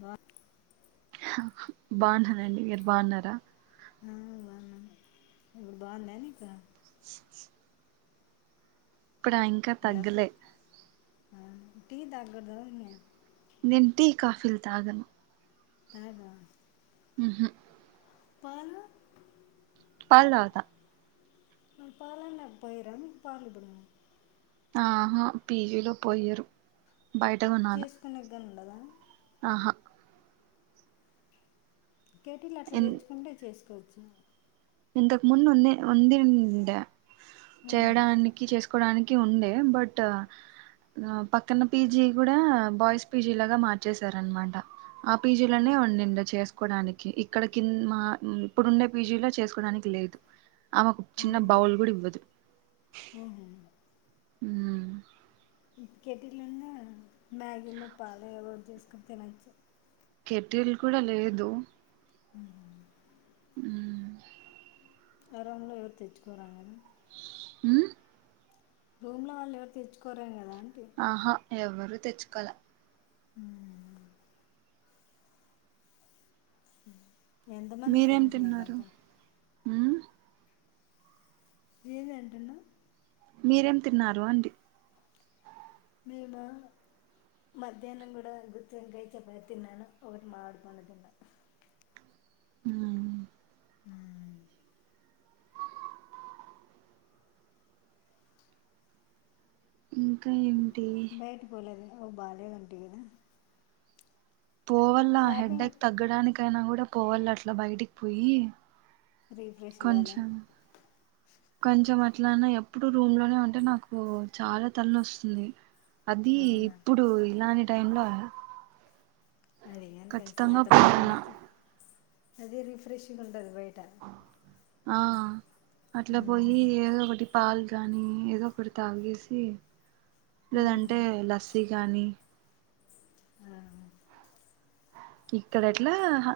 వ బాగున్నానండి మీరు బావున్నరా హుమ్ బావుందా నీకు ఇప్పుడ ఇంక హలో తగ్గలే టీ తగుడదా అమ్మ నేను టీ కాఫీల్ తాగను తాగవ హుహూ ప పల్ తాగుతా క్ పాలైన పోయిరా మీకు పాలు ఎప్పుడు ఆహా పీజీలో పోయ్యారు బయటకు కోన్నాల గన్ ఉండదా ఆహా కేెటీల్ అట్లా ఇన్ తెచ్చుకుంటే చేసుకోవచ్ అ ఇంతకు ముందు ఉనయ్ వంది వందింట అవునా? చేయడానికి చేసుకో కోడానికి ఉండే బట్ పక్కన పీజీ కూడా బాయ్స్ పీజీ లాగా మార్చేశార అనమాట ఆ పీజీలోనే ఉండిఉండే చే కోడానికి ఇక్కడ కింద ఇప్పుడుండే పీజీ లో చేసు కోడానికి లేదు ఆమెకు చిన్న అవును. బౌల్ కూడా ఇవ్వదు అవునా? ఉమ్ కెటీల్ ఉన్న మ్యాగీనో పాలో ఏదో ఓటి చేసుకుని తినచ్చు కెటీల్ కూడా లేదు ఉహు మ్మ్ అరం ఎవరు తెచ్చుకోరా మ్మ్ రూమ్ లో వాళ్ళు ఎవరు తెచ్చుకోరెమో కదా ఆంటీ ఆహా ఎవరు ఎరు తెచ్చుకోల అ హ ఎంతమంది ఫ్రెండ్స్ నికంత మ్మ్ ఏమి ఏంటున్నావ్ మీరేం తిన్నారు అంటి మేమ మధ్యానం కూడా గుతివంకయ్ చపా తిన్నాను ఒకటి మామిడి పండు తిన్నా మ్మ్ ఆ ఇంకా ఏంటి బాలే అంటి కదా పోవల్ల షాపింగ్ హెడ్డేక్ తగ్గడానికైనా ఇట్లా పోవాలి అట్లా బయటికి పోయి రీఫ్రెష్ కాలే కొంచం కొంచం అ ఎట్లనా ఎప్పుడు రూమ్ లోనే ఉంటే నాకు చాలా తల నోస్తుంది అది అవునా ఇప్పుడు ఇలానే టైంలో అదియాను కలిసి ఖచ్చితంగా అట్లా బయటికి పోవాల పోతే అదే రిఫ్రెష్గ్ ఉంటది బయ్ డ ఆ అట్లా పోయి ఏదోకటి పాల్ గాని ఏదో ఒకటి తాగేసి లేదంటే లస్సీ గానీ ఆ ఇక్కడ ఎట్లా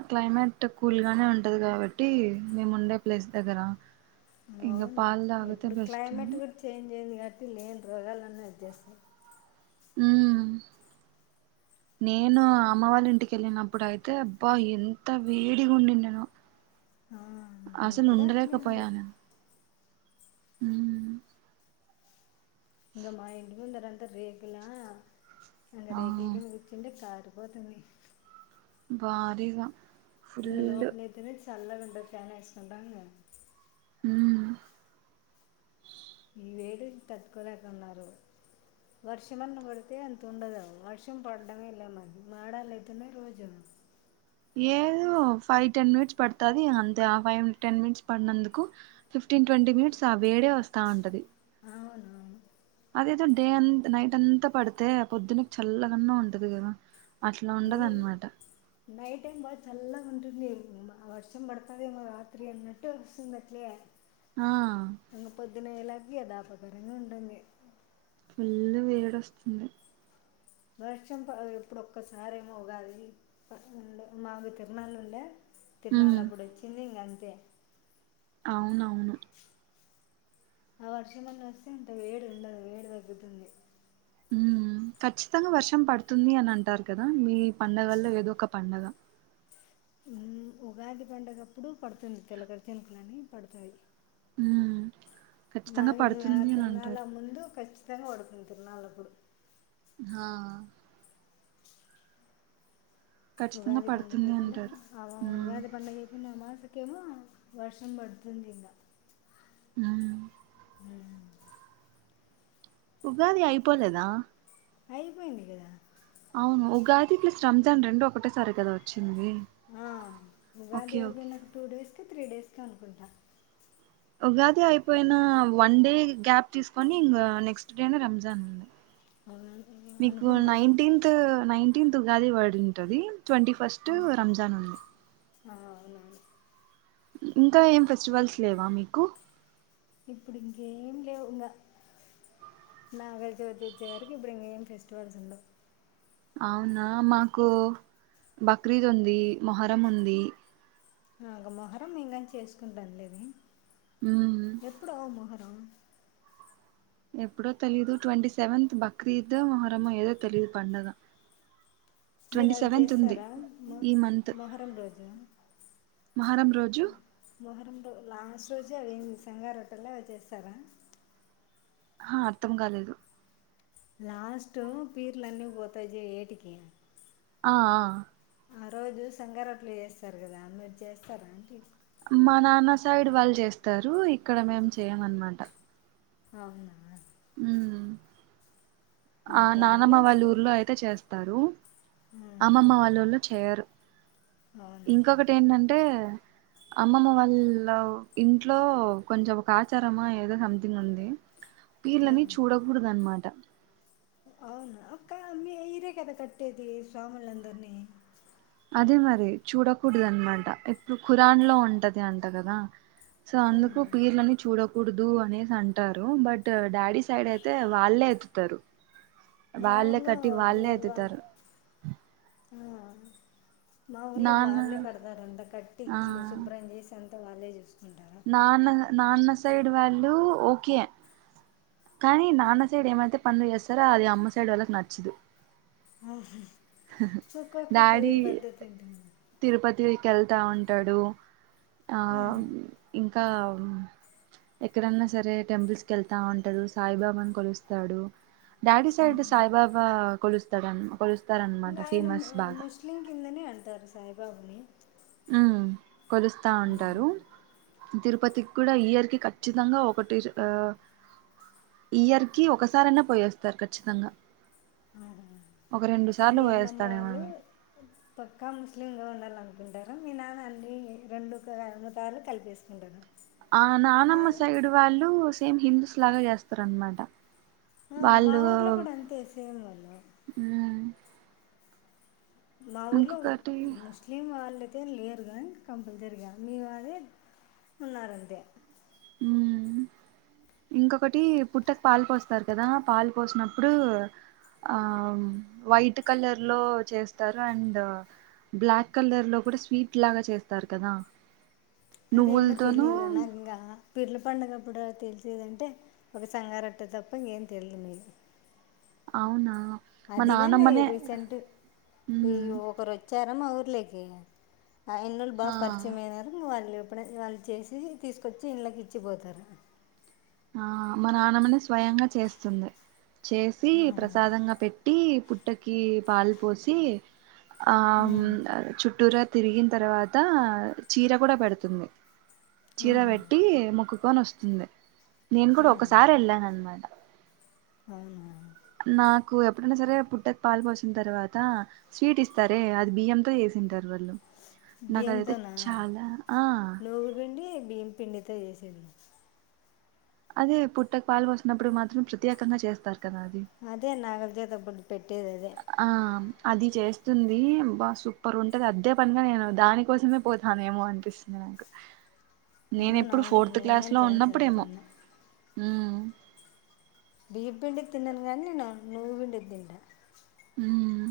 క్లైమేట్ కూల్ గానే ఉంటది కాబట్టి మేము ఉండే ప్లేస్ దగ్గర ఇంకా అవును పాలు తాగితే ఇప్పుడు బెస్ట్ అని క్లైమేట్ కూడా చేంజ్ అయింది కా టి లేని రోగాలన్నీ వచ్చేస్తాయ్ ఉమ్ నేను అమ్మ వాళ్ళ ఇంటికి వెళ్ళినప్పుడు అయితే అబ్బా ఎంత వేడిగా ఉండి ననో ఆ అసలు ఇప్పుడు ఉండలేక అట్లే ఉంది పోయాను ఉమ్ ఇంగ మా ఇంటిముందరంత రేకుల అంగ ఆ రేకులకింద కూర్చుంటే కారు పోతన్నామ్ భారీగా ఇంగ ఫుల్ లోపల చల్లగుంటడి ఫ్యాన్ వేసుకుంటా అన్నర్ ఉమ్ ఈ వేడి తట్టుకోలేకన్నారు వర్షమన్న పడితే అంత ఉండదు వర్షం పడడమే లేమాది మాడాలతునే రోజు ఏదో ఫైవ్ టెన్ మినిట్స్ పడుతది అంతే ఆ ఫైవ్ టెన్ మినిట్స్ పడినందుకు ఫిఫ్టీన్ ట్వంటీ మినిట్స్ ఆ వేడే వస్తా ఉంటది అవునవును అదేదో డే అంత నైట్ అంతా పడితే పొద్దున్న చల్ల గన్నా ఉంటది కదా అట్లా మీ ఉండదన్నమాట నైట్ టైం బా చల్లగా ఉంటుంది వర్షం పడుతుదేమో రాత్రి అన్నట్టు వస్తుంది అట్లే ఆ నేలాకి థాపకరంగా ఉంటుంది ఫుల్లు వేడి వస్తుంది వర్షం ఇప్పుడు ఒక్కసార ఏమోగాదు ఉండ మావి తిరనాలు ఉండే ఉమ్ తిరనాలప్పుడోచ్చింది ఇంగ తే అవునవును ఆ వర్షమని వస్తే ఇంత వేడి ఉండదు వేడి తగ్గుతుంది ఉమ్ ఖచ్చితంగా వర్షం పడుతుంది అని అంటారు కదా మీ పండగల్లో ఏదో ఒక పండగ ఉగాది పండగప్పుడు పడుతుంది తొలకరి చినుకులని పడుతుంది ఉమ్ ఖచ్చితంగా మగ ఏంకా పడుతుంది అని అంటారు తరునాల ముందు క కచ్చితంగా వడుకుంది తురునాలప్పుడు హా ఖచ్చితంగా ఉగాది పండు పడుతుంది కేపైన అంటారు అ ఉమ్ ఉగాది పండుగ అయిపోయిన అమాస ఓకేమ వర్షం పడుతుందింద ఆ ఉగాది అయిపోలేదా అయిపోయిందికదా అవును ఉగాది ప్లస్ రంజాన్ రెండు ఒకటే సారి కదా వచ్చి ఆ ఉగాది ఓకే అయిపోయిన టు డేస్ కి త్రీ డేస్ కి అనుకుంటా ఉగాది అయిపోయిన వన్ డే గ్యాప్ తీసుకొని ఇంకా నెక్స్ట్ డేనే రంజాన్ అవునా మీకు అనుకుంటా నైన్టీన్త్ నైన్టీన్త్ ఉగాది వర్డింటది ట్వంటీ ఫస్ట్ రంజాన్ ఉంది ఆ అవును అవును ఇంకా ఏం ఫెస్టివల్స్ లేవా మీకు ఇప్పుడు ఇంకేం లేవు ఇంకా నాగల చవితి వచ్చేవరకు ఇప్పుడు ఇంకేం ఫెస్టివల్స్ ఉండవు అవునా మాకు బక్రీద్ ఉంది మొహరం ఉంది నాగ మొహరం మేము గానీ చేసుకుంటాం మ్మ్ ఎప్పుడు ఆవు మొహ ఎప్పుడో తెలిదు ట్వంటీ సెవెంత్ బక్రీదు ఓ మోహరము ఏదో తెలీదు పండుగ మీరు అవి చేస్తారా మ మొహరం రోజు మహరం రోజు మొహరం లో లాస్ట్ రోజు అవి సంగార రొట్టెలు చేస్తారా ఆ అర్థం కాలేదు లాస్ట్ పీర్లు అన్నీ పోతాయి జె ఏటికి ఆ ఆ ఆ రోజు సంగరట్లు చేస్తారు కదా మీరు చేస్తారా అంటి మా నాన్న సైడ్ వాళ్ళు చేస్తారు ఇక్కడ మేము చేయమ్ అనమాట అవునా ఆ నానమ్మ టౌన్లో వాళ్ళ ఊర్లో అయితే చేస్త్ తరు అంత అమ్మమ్మ వాళ్ళళ్ళు చేయరు అవునా ఇంకొకటి ఏంటంటే అమ్మమ్మ వాళ్ళ ఇంట్లో కొంచెం కాచారమా ఏదో సం ఉంది పీర్లని చూడకూడదు అనమాట [inaudible] అవును అక్క మీరే కదా కట్టేది స్వామిలందరిని అదే మరి చూడకూడదు అనమాట ఎప్పుడు ఖరాన్ లో ఉంటది అంట కదా సో ఆహా అందుకు పీర్లని చూడ కూడదు అనేసి అంటారు బట్ డాడీ సైడ్ అయితే వాళ్ళే ఎతుతారు మా వాళ్లే ఊర్లో కట్టి వాళ్ళే దువా ఎత్తుతారు ఆ మా ఊర్లో నాన్న వాళ్ళే కడతారు అంత కట్టి ఆ ఇట్లు శుభ్రం చేసి అంత అంతా వాళ్లే చూసుకుంది నాన్న నాన్న సైడ్ వాళ్ళు ఓకే కానీ నాన్న సైడ్ ఏమైతే పనులు చేస్తారో అది అమ్మ సైడ్ వాళ్ళకి నచ్చదు హా ఒక్కక్క డాడీ తీరు పద్ధతి తిరుపతికి వెళ్తా ఉంటాడు ఆ ఇం ఇంకా ఎక్కడైన్నా సరే టెంపుల్స్ కెళ్తా ఉంట అట్టదు సాయిబాబాని కొలుస్తాడు డాడి సైడ్ సాయిబాబా కోలు ఇస్తం ఒక ఇంకా ఆయన ముస్లిం కిందనే అంటారు సాయిబాబుని ఆ కొలుస్తా ఉమ్. ఉంటారు తిరుపతికి కూడా ఇయర్ కి ఖచ్చితంగా ఒకటి ఆ ఇయర్ కి ఒకసారయినా పోయేస్తారు ఖచ్చితంగా అద ఒక రెండు సార్లు మీ అమ్మమ్మ పోయేస్తాడేమో వాళ్ళు పక్కా ముస్లిం గా ఉండాల అనుకుంటారు మీనా దన్నన్ని రెండు అమతార్లు కలిపేసుకుంటారు ఆ మా నానమ్మ సైడ్ వాళ్ళు సేమ్ హిందస్ లాగా చేస్తారు అన్నమాట ఆ మా ఊర్లో కూడా అంతే సేమ్ వల మ్మ్ మా ఊర్లో ఇంకొకటి ముస్లిం వాళ్ళ అయితే లేరు కానీ కంపల్సరిగా మీ అదే ఉన్నారుంతే మ్మ్ ఇంకొకటి పుట్టకు పాలు పోస్తారు కదా పాలు పోసినప్పుడు. ఆ వైట్ కలర్ లో చేస్తారు. అండ్ బ్లాక్ కలర్ లో కూడా స్వీట్ లాగా చేస్తారు. కదా అదేమ నువ్వులతోనూ తెలియదుదన్నా ఇంకా పిరుల పడుగప్పుడు తెలిసేదంటే ఒక సంగారట్ట తప్ప ఏం తెలియదు మీరు అవునా మా అది కాండి నానమ్మనే రీసెంట్ ఈ మ్మ్ ఒకరు వచ్చారు అమ్మ ఊర్లకి ఆ ఎన్నోళ్బాగా ఆ పరిచయయం అయినారు వాళ్ళు ఎప్పుడ వాళ్ళు చేసి తీసుకొచ్చి ఇంలోకి ఇచ్చిపోతారు ఆ మా నాన్నమనే స్వయంగా చేస్తుంది చేసి ఆహా. ప్రసాదంగా పెట్టి పుట్టకి పాలు పోసి హా మ్ ఉమ్. చుట్టూరా తిరిగిన తర్వాత చీర కూడా పెడుతుంది చీరా ఆహా. పెట్టి ముకు కొను వస్తుంది నేను కూడా ఉహు. ఒకసారి వెళ్ళాను అన్ మాట అవునా నాకు ఎప్పుడైనా సరే పుట్టకు పాలు పోసిన తర్వాత స్వీట్ ఇస్తారే అది బియ్యంతో చేసింటారు వాళ్ళు నాకు అదైతే బియ్యంతోనా చాలా ఆ నువ్వు పిండి బియ్యం పిండితో చేస్ సర అదే పుట్టకు పాలు వసినప్పుడు మాత్రం ప్రత్యేకంగా చేస్తారు కదా అది అదే నాగల దేద్ [unintelligible] పెట్ ఆ అది చేస్తుంది ది బా సూపర్ ఉంటది అదే పనిగా నేను దాని కోసమే పోతాను ఏమో అనిపిస్తుంది నాకు నేన్ ఎప్పుడు అవునవును ఫోర్త్ నేను క్లాస్ కానీ లో చాలా సార్లు ఉన్నప్పుడేమో తిన్నా హూ మ్ బియ పిండి తినన్ కానీ నేను నువ్వు పిండి తింట హుమ్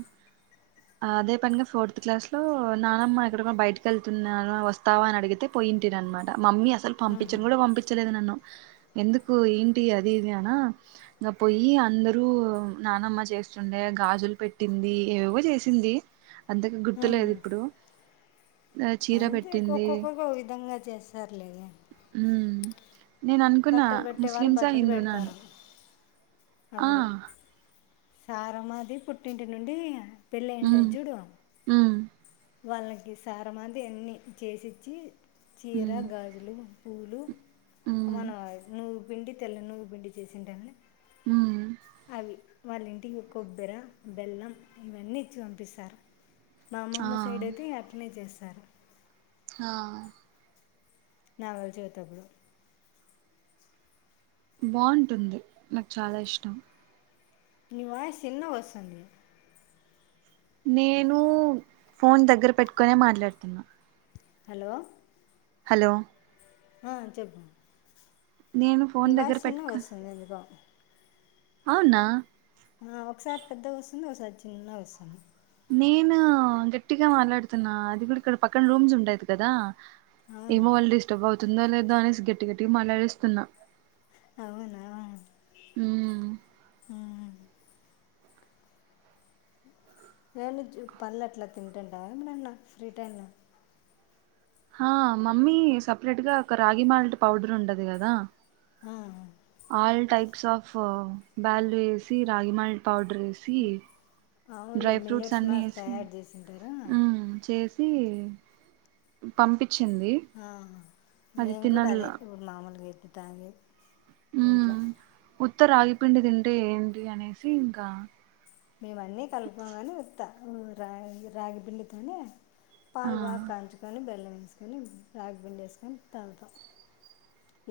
అదే పనిగా ఫోర్త్ క్లాస్ లో నానమ్మ ఎక్కడ కూడా బయటకి వెళ్తున్నాను వస్తావా అని అడిగితే పోయింటర అనమాట మమ్మీ అసలు ఆహా. పంపించని కూడా పంపించలేదు నన్ను ఎందుకు ఏంటి అది ఇది అనా ఇంకా పోయి అందరూ నానమ్మ చేస్తుండే గాజులు పెట్టింది ఏవవో చేసింది అందుకు గుర్తులేదు ఆహా. ఇప్పుడు చీర అంతే పెట్టింది ఒక్కొక్క ఒక విధంగా చేస్తారు లేండి హుమ్ నేను అనుకున్నా పెట్టే వాళ్ళు ముస్లిమ్సా బట్టలు హిందూనా అని పెడతారు ఆ సారం అది పుట్టింటి నుండి పెళ్ళి ఉమ్ అయింటాది జుడు ఉమ్ వాళ్ళకి సారమాది అన్నిీ చేసిచ్చి చీరా ఉమ్ గాజులు పూలు అ ఉమ్ మన [unintelligible] పిండి తెల్ల నువ్వు పిండి చేసిండని ఉమ్ అవి వాళ్ళ ఇంటికి కొబ్బరి బెల్లం ఇవన్నీ ఇచిపంపిస్తారు మా ఆ అమ్మమ్మ సైడ్ అయితే అట్నే చేస్తాం ఆ నాగులచవితి అప్పుడు బాగుంటుంది నాకు చాలా ఇష్టం నీ వాయిస్ చిన్న వస్తుంది నేను ఫోన్ దగ్గర పెట్టుకునే మాట్లాడుతున్నా హలో హలో ఆ చెప్పు నేను నీ ఫోన్ దగ్గర వాయిస్ చిన్నగా పెట్టుకు వస్తుంది ఎందుకో అవునా ఆ ఒకసారి పెద్ద వస్తుంది ఒకసారి చిన్న వస్తుంది నేను గట్టిగా మాట్లాడుతున్నా అది కూడా ఇక్కడ పక్కన రూమ్స్ ఉండది కదా అవును ఏమో వాళ్ళు డిస్టర్బ్ అవు తుందో లేదో అనేసి గట్టి గట్టికి మాట్లాడేస్తున అవునావు ఉ ఆ ఏం పండులు అట్లా తింటాంటా ఏమనన్న ఫ్రీ టైమ్ంలో ఆ మమ్మీ సపరేట్ గా ఒక రాగి మాల్ట్ పౌడర్ ఉండది కదా ఆ, ఆల్ టైప్ స్ ఆఫ్ బ్యాల్ వేసి రాగిమల్ పౌడ వేసి అవునులే డ్రై ఫ్రూట్స్ మిల్లెట్స్ అన్ని మాస్ వేసి తయారు చేసింటారు చేసి పంపి ఆ నేను కూడా అదే తినల్లా ఊరు మామూలుగ ఇతా ఇంట్లో ఉమ్ ఉత్త రాగిపిండి తింటే ఏంటి అనేసి ఇంకా మేము అన్నీ కలుపుకొని కానీ రగి పిండితోనే ఆ పాల బాగా కాంచుకొని బెల్లం తీసుకొని రాగ పిండి వేసుకొని తాగుతాం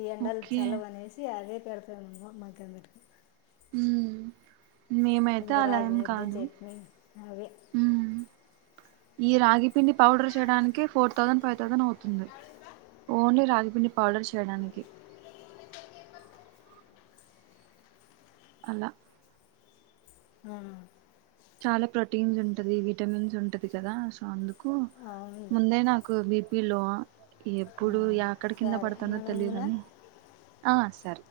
ఈ ఎండలు ఓకే చలవ అనేసి అదే పెడతాధామ మాకందరికి ఉమ్ మేమైతే ఇంకా అలా రాగి ఏం ముద్ద కాను చట్నీ అవే హు ఈ రాగిపిండి పౌడర్ చేయడానికి ఫోర్ థౌసండ్ ఫైవ్ థౌసండ్ అవుతుంది ఓన్లీ రాగిపిండి పౌడర్ చేయడానికి అలా ఆ చాలా ప్రోటీన్స్ ఉంటది విటమిన్స్ ఉంటది కదా సో అందుకు కు అవును ముందే నాకు బిప్ పిలో ఎప్పుడు ఎక్కడ కింద సరే పడతానో మనందున తెలియదని ఆ సార్